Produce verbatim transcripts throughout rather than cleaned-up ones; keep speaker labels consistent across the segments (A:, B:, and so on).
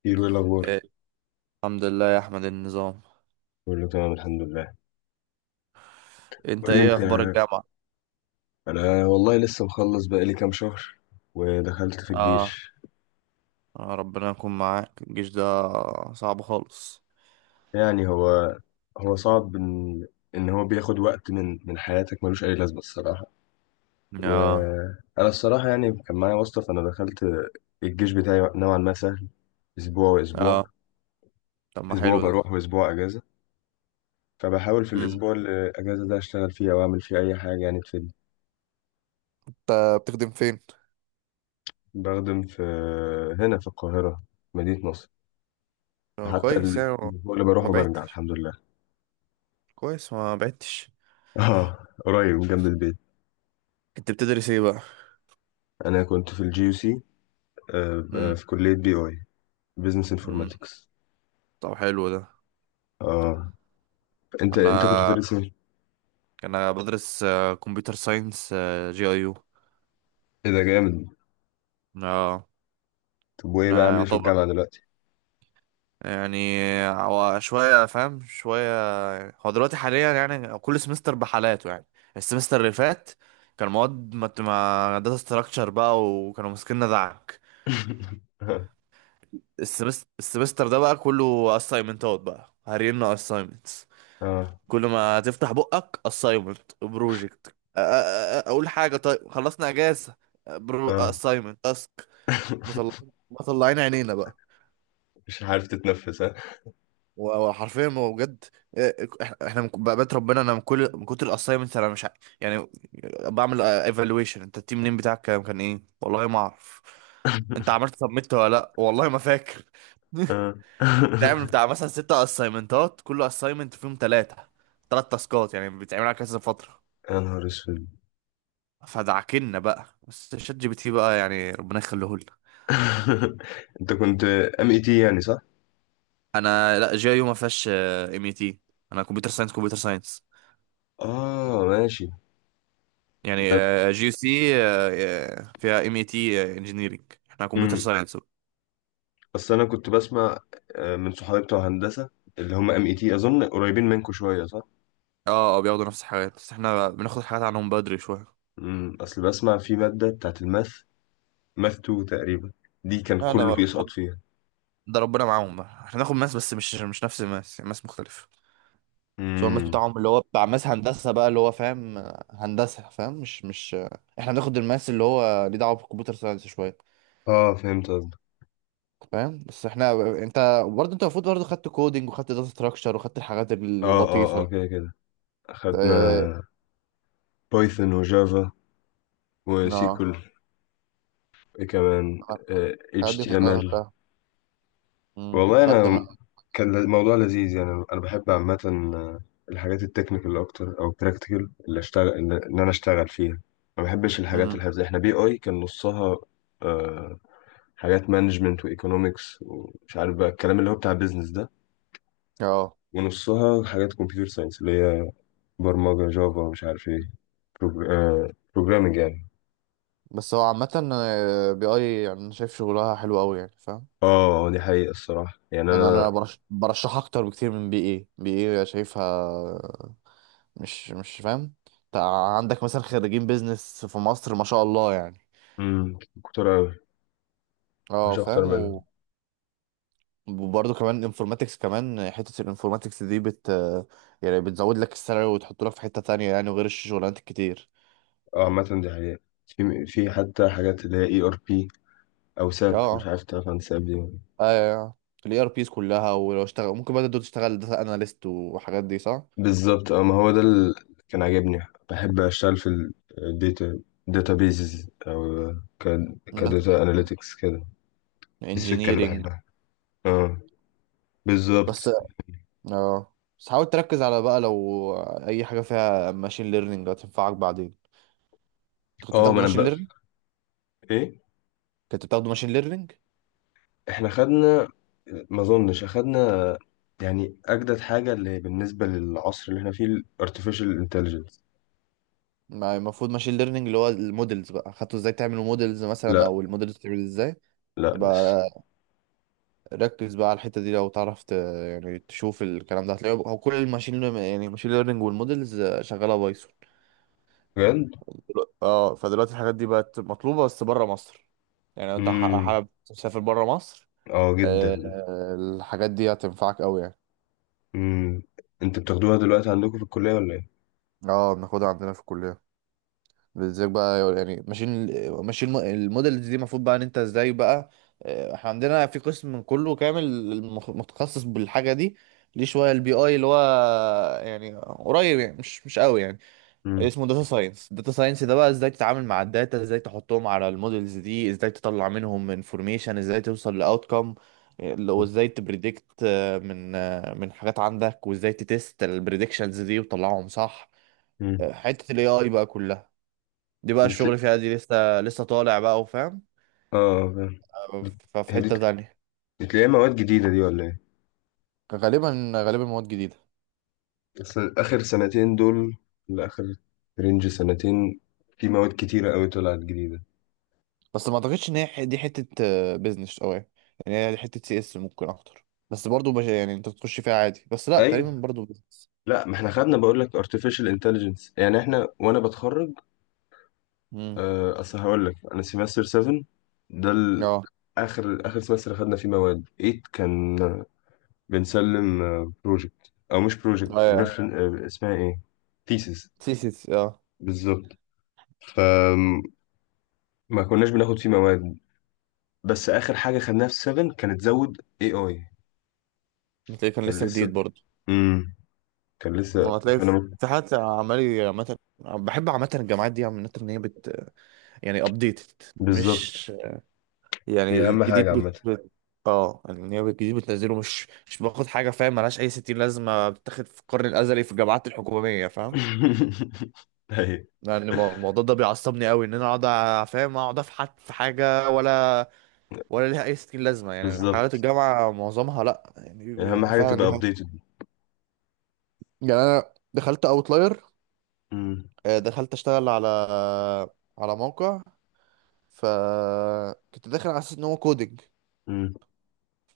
A: كتير، ايه الاخبار؟
B: إيه، الحمد لله يا احمد. النظام.
A: كله تمام، الحمد لله.
B: انت
A: قول لي
B: ايه
A: انت.
B: اخبار الجامعة؟
A: انا والله لسه مخلص بقالي كام شهر، ودخلت في
B: اه.
A: الجيش.
B: آه، ربنا يكون معاك. الجيش ده صعب خالص.
A: يعني هو هو صعب ان ان هو بياخد وقت من من حياتك، ملوش اي لازمه الصراحه.
B: اه
A: وانا الصراحه يعني كان معايا واسطه، فانا دخلت الجيش بتاعي نوعا ما سهل. اسبوع واسبوع،
B: اه. طب ما
A: اسبوع
B: حلو ده.
A: بروح واسبوع اجازه. فبحاول في
B: مم.
A: الاسبوع الاجازه ده اشتغل فيه، او اعمل فيه اي حاجه يعني تفيدني.
B: انت بتخدم فين؟
A: بخدم في هنا في القاهره، مدينه نصر.
B: آه،
A: حتى
B: كويس يعني. ما
A: الأسبوع اللي بروح
B: ما
A: وبرجع،
B: بعدتش،
A: الحمد لله.
B: كويس ما بعدتش.
A: اه، قريب من جنب البيت.
B: انت بتدرس ايه بقى؟
A: انا كنت في الجي يو سي،
B: مم.
A: في كلية بي اي، بزنس
B: مم.
A: انفورماتكس.
B: طب حلو ده.
A: اه، انت انت كنت
B: انا
A: بتدرس ايه؟
B: انا بدرس آه، كمبيوتر ساينس، آه، جي اي يو.
A: إيه ده جامد!
B: اه.
A: طب، وايه بقى عامل
B: انا
A: ايه في الجامعة دلوقتي؟
B: يعني هو شوية فاهم شوية يعني. هو دلوقتي حاليا يعني كل سمستر بحالاته يعني. السمستر اللي فات كان مواد مت- ما داتا ستراكشر بقى، وكانوا ماسكيننا دعك. السمس- السمستر ده بقى كله اسايمنتات، بقى هرينا اسايمنتس.
A: اه
B: كل ما تفتح بقك اسايمنت بروجكت، اقول حاجة طيب خلصنا اجازة، برو
A: اه
B: اسايمنت اسك. مطلعين مطلعين عينينا بقى.
A: مش عارف تتنفس، ها.
B: وحرفيا ما هو بجد. إيه، احنا إحنا من بقى- بقيت ربنا، انا من كل من كتر الاسايمنت، انا مش ع- يعني بعمل ايفالويشن، انت التيم نيم بتاعك كان كان ايه، والله ما اعرف، انت عملت سبميت ولا لا، والله ما فاكر.
A: اه
B: تعمل بتاع مثلا ستة اسايمنتات، كل اسايمنت فيهم ثلاثة ثلاث تاسكات، يعني بتعمل على كذا فترة.
A: يا نهار اسود.
B: فدعكنا بقى، بس شات جي بي تي بقى يعني ربنا يخليه لنا.
A: انت كنت ام اي تي يعني، صح؟
B: انا لا، جي يو ما فيهاش ام اي تي، انا كمبيوتر ساينس كمبيوتر ساينس
A: اه، ماشي.
B: يعني.
A: ده-
B: جي يو سي فيها ام اي تي انجينيرنج، احنا كمبيوتر
A: مم.
B: ساينس.
A: بس انا كنت بسمع آه، من صحابي بتوع هندسه، اللي هم ام اي تي، اظن قريبين منكم شويه، صح؟
B: اه اه، بياخدوا نفس الحاجات، بس احنا بناخد حاجات عنهم بدري شويه.
A: امم اصل بسمع في ماده بتاعت الماث، ماث اتنين تقريبا. دي كان
B: لا لا،
A: كله بيسقط
B: هو-
A: فيها.
B: ده ربنا معاهم بقى، احنا ناخد ماس بس مش مش نفس الماس، ماس مختلف. بس هو الماس
A: امم.
B: بتاعهم اللي هو بتاع ماس هندسة بقى، اللي هو فاهم، آه، هندسة، فاهم، مش مش آه، احنا بناخد الماس اللي هو ليه دعوة بالكمبيوتر ساينس شوية،
A: اه، فهمت قصدك.
B: فاهم. بس احنا، انت برضه، انت المفروض برضه خدت كودينج وخدت داتا ستراكشر وخدت الحاجات
A: اه اه
B: اللطيفة.
A: اه، كده كده اخدنا
B: اه،
A: بايثون وجافا
B: آه،
A: وسيكول. اه، ايه كمان؟
B: الحاجات
A: اتش
B: دي
A: تي ام
B: كلها
A: ال.
B: خدتها. امم
A: والله
B: خدت انا.
A: انا، كان الموضوع لذيذ يعني. انا بحب عامه آه، الحاجات التكنيكال اكتر، او البراكتيكال، اللي اشتغل اللي ان انا اشتغل فيها. ما بحبش الحاجات
B: امم
A: الحفظيه. احنا بي اي كان نصها آه، حاجات مانجمنت وايكونومكس، ومش عارف بقى الكلام اللي هو بتاع بيزنس ده.
B: اه
A: ونصها حاجات كمبيوتر ساينس اللي هي برمجه جافا مش عارف ايه، بروجرامنج يعني.
B: بس هو عامة، آه، بي اي يعني أنا شايف شغلها حلو قوي يعني، فاهم.
A: اه، آه، دي حقيقه الصراحه، يعني
B: يعني انا
A: انا.
B: برش... برشحها اكتر بكتير من بي اي بي اي شايفها، مش مش فاهم. تع- عندك مثلا خريجين بيزنس في مصر ما شاء الله يعني.
A: مم، كنت أوي.
B: اه
A: مفيش
B: فاهم،
A: اكتر منها.
B: و- وبرضه كمان انفورماتكس، كمان حتة الانفورماتكس دي بت يعني بتزود لك السالري وتحط لك في حتة تانية يعني، وغير الشغلانات الكتير.
A: اه، عامة دي حقيقة. في في حتى حاجات اللي هي اي ار بي، او ساب، مش
B: اه
A: عارف تعرف عن ساب دي ولا لأ.
B: ايوه، الاي ار بيز كلها، ولو اشتغل، ممكن بقى تبدأ تشتغل داتا اناليست وحاجات دي صح.
A: بالظبط، اه، ما هو ده اللي كان عاجبني. بحب اشتغل في الداتا، داتا بيزز، او ك
B: بس
A: كداتا اناليتكس كده. دي السكة اللي
B: انجينيرينج.
A: بحبها. اه،
B: بس
A: بالظبط.
B: اه بس حاول تركز على بقى، لو اي حاجه فيها ماشين ليرنينج، هتنفعك بعدين. انت كنت
A: اه، ما
B: بتاخده
A: انا
B: ماشين
A: بقى،
B: ليرنينج
A: ايه،
B: كنت بتاخده ماشين ليرنينج؟
A: احنا خدنا، ما اظنش اخدنا. يعني اجدد حاجة اللي بالنسبة للعصر اللي احنا فيه، الارتفيشال انتليجنس.
B: ما المفروض ماشين ليرنينج، اللي هو المودلز بقى، خدته ازاي تعمل مودلز مثلا،
A: لا،
B: او المودلز بتعمل ازاي؟
A: لا لسه.
B: بقى ركز بقى على الحته دي، لو تعرف ت... يعني تشوف الكلام ده، هتلاقيه هو كل الماشين يعني ماشين ليرنينج والمودلز شغاله بايثون.
A: بجد؟
B: دلوقتي- اه فدلوقتي الحاجات دي بقت مطلوبة بس بره مصر. يعني لو انت ح-
A: امم،
B: حابب تسافر بره مصر،
A: اه جدا.
B: آه، آه، الحاجات دي هتنفعك قوي يعني.
A: امم، انتوا بتاخدوها دلوقتي عندكم في الكلية ولا ايه؟
B: اه، بناخدها عندنا في الكلية. بالذات بقى يعني، ماشيين ماشيين الم- المودلز دي، المفروض بقى ان انت ازاي بقى. آه، احنا عندنا في قسم كله كامل المخ- متخصص بالحاجة دي. ليه شوية البي اي اللي هو يعني قريب يعني مش مش قوي يعني.
A: امم.
B: اسمه داتا ساينس. داتا ساينس ده بقى ازاي تتعامل مع الداتا، ازاي تحطهم على المودلز دي، ازاي تطلع منهم انفورميشن، ازاي توصل لاوتكم، وازاي تبريدكت من آه، من حاجات عندك، وازاي تتست البريدكشنز دي وتطلعهم صح.
A: امم.
B: آه، حتة الاي اي بقى كلها دي، بقى
A: دي تل...
B: الشغل فيها دي لسه لسه طالع بقى، وفاهم.
A: اه، آه، فاهم.
B: آه،
A: دي-
B: ففي
A: هي دي،
B: حتة تانية.
A: دي تلاقيها مواد جديدة دي ولا ايه؟
B: غالبا غالبا مواد جديدة.
A: بس آخر سنتين دول، لآخر رينج سنتين، في مواد كتيرة قوي طلعت جديدة.
B: بس ما اعتقدش ان هي ح- دي حتة بزنس قوي، يعني هي حتة سي اس ممكن اكتر، بس برضو بش... يعني انت بتخش فيها عادي، بس لا، تقريبا
A: ايوه،
B: برضو business.
A: لا ما احنا خدنا، بقول لك artificial intelligence، يعني احنا، وانا بتخرج.
B: امم.
A: آه، اصل هقول لك انا سيمستر سفن. ده ال-
B: اه
A: اخر اخر سمستر خدنا فيه مواد تمانية، كان بنسلم بروجكت، او مش بروجكت،
B: ايوه،
A: ريفرن اسمها ايه، ثيسز.
B: سيسيس اه.
A: بالظبط. فما كناش بناخد فيه مواد، بس اخر حاجه خدناها في سبعة كانت زود اي اي.
B: هتلاقيه كان
A: كان
B: لسه
A: لسه.
B: جديد برضه.
A: امم كان لسه.
B: هو هتلاقي
A: فانا
B: في
A: مت-
B: في حد عمال، عامة بحب عامة الجامعات دي عامة ان هي بت يعني ابديتد،
A: بالظبط.
B: مش يعني
A: دي اهم
B: الجديد
A: حاجه عامه.
B: بت, بت... اه، يعني ان هي الجديد بتنزله، مش مش باخد حاجة، فاهم؟ ملهاش اي ستين لازمة، بتاخد في القرن الازلي في الجامعات الحكومية، فاهم.
A: ايوه،
B: يعني المو- الموضوع ده بيعصبني قوي، ان انا اقعد أ- فاهم، اقعد افحت في حاجة، ولا ولا ليها اي ستين لازمة. يعني حالات
A: بالظبط.
B: الجامعة معظمها لا،
A: اهم
B: يعني
A: حاجه
B: فعلا.
A: تبقى ابديتد.
B: يعني انا دخلت اوتلاير،
A: امم.
B: دخلت اشتغل على على موقع، فكنت داخل على اساس ان هو كودنج،
A: امم.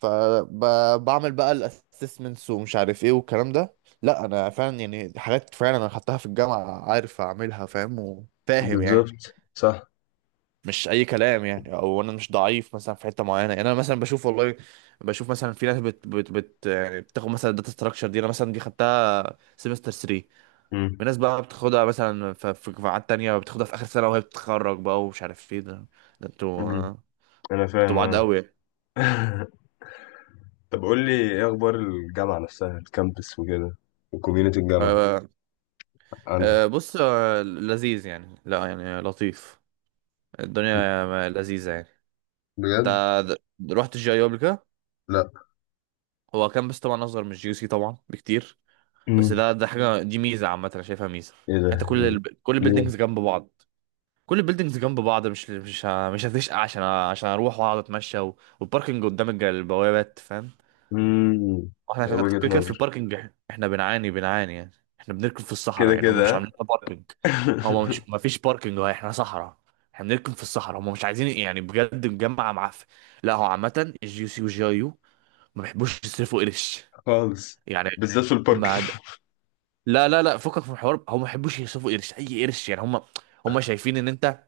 B: فبعمل بقى الاسسمنتس ومش عارف ايه والكلام ده. لا انا فعلا، يعني حاجات فعلا انا خدتها في الجامعه، عارف اعملها، فاهم وفاهم يعني.
A: بالظبط، صح.
B: مش اي كلام يعني، او انا مش ضعيف مثلا في حته معينه يعني. انا مثلا بشوف، والله بشوف مثلا في ناس بت بت بت يعني بتاخد مثلا الداتا ستراكشر دي، انا مثلا دي خدتها سيمستر ثلاثة. في
A: امم.
B: ناس بقى بتاخدها مثلا ف- في قاعات تانية، بتاخدها في آخر سنة وهي بتتخرج بقى، ومش عارف ايه ده. ده انتوا
A: امم. انا
B: انتوا
A: فاهم،
B: بعاد
A: اه.
B: قوي.
A: طب، قول لي ايه اخبار الجامعه نفسها، الكامبس وكده، وكوميونتي الجامعه
B: آه،
A: عندك.
B: آه، بص، آه، لذيذ يعني، لا يعني لطيف، الدنيا لذيذة يعني. انت
A: بجد؟
B: د- رحت الجي اي قبل كده؟
A: لا.
B: هو كامبس طبعا اصغر من الجي سي طبعا بكتير، بس
A: امم،
B: ده ده حاجة دي ميزة، عامة انا شايفها ميزة.
A: ايه ده؟
B: انت كل ال... كل
A: ليه؟
B: البيلدينجز جنب بعض، كل البيلدينجز جنب بعض مش مش ه- مش هتشقى، عشان عشان اروح واقعد اتمشى، و... والباركنج قدام الج- البوابات، فاهم.
A: امم،
B: احنا عشان
A: وجهه
B: كده كده في
A: نظر.
B: الباركنج، إح- احنا بنعاني بنعاني يعني. احنا بنركن في الصحراء
A: كده
B: يعني، هم
A: كده،
B: مش
A: ها؟
B: عاملين لنا باركنج. هم مش ما فيش باركنج، هو احنا صحراء. احنا بنركن في الصحراء، هم مش عايزين يعني، بجد الجامعة معفن. لا هو عامة الجي يو سي والجي اي يو ما بيحبوش يصرفوا قرش
A: خالص.
B: يعني،
A: بالذات في البارك.
B: ما لا لا لا، فكك من الحوار، هم ما يحبوش يصرفوا قرش، اي قرش يعني. هم هم شايفين ان انت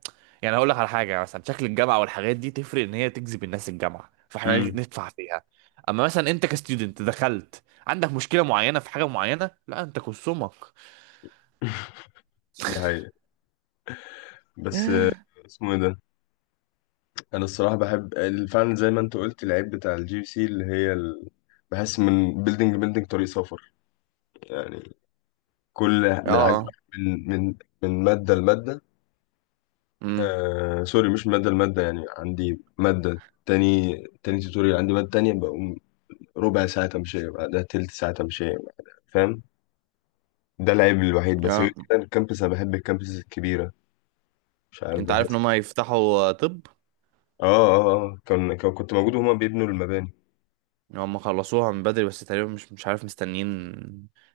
B: يعني، هقول لك على حاجه، مثلا شكل الجامعه والحاجات دي تفرق ان هي تجذب الناس الجامعه فاحنا
A: امم،
B: ندفع فيها. اما مثلا انت كستودنت دخلت عندك مشكله معينه في حاجه معينه، لا انت كسومك.
A: دي حقيقة. بس آه، اسمه ايه ده. انا الصراحه بحب ال- فعلا زي ما انت قلت، العيب بتاع الجي سي اللي هي ال... بحس من بيلدينج بيلدينج طريق سفر، يعني. كل من عايز
B: اه.
A: أروح من من من ماده لماده.
B: امم
A: آه سوري، مش مادة، المادة يعني عندي مادة تاني، تاني توتوريال. عندي مادة تانية بقوم ربع ساعة تمشية بعدها، تلت ساعة تمشية بعدها، فاهم. ده العيب الوحيد. بس غير
B: اه،
A: كده الكامبس، أنا بحب الكامبس الكبيرة، مش عارف،
B: انت عارف ان
A: بحس.
B: هم هيفتحوا؟ آه، طب
A: اه اه اه، آه، كان كان- كنت موجود وهما بيبنوا المباني.
B: هم خلصوها من بدري بس تقريبا مش مش عارف، مستنيين،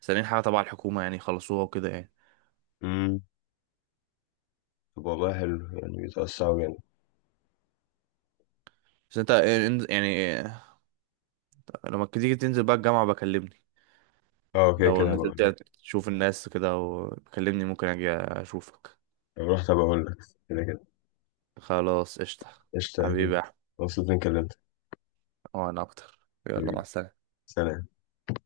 B: مستنيين حاجه تبع الحكومه، يعني يخلصوها وكده يعني.
A: امم. طب والله حلو، يعني بيتوسعوا جامد.
B: بس انت إن- يعني لما تيجي تنزل بقى الجامعة بكلمني،
A: اه، كده
B: لو
A: كده
B: نزلت
A: هبقول
B: يعني
A: لك.
B: تشوف الناس كده، وبكلمني ممكن اجي اشوفك.
A: لو رحت هبقول لك. كده كده.
B: خلاص قشطة.
A: قشطة يا كده.
B: حبيبي يا احمد.
A: مبسوط إني كلمتك.
B: وانا اكتر. يلا مع
A: حبيبي،
B: السلامة.
A: سلام.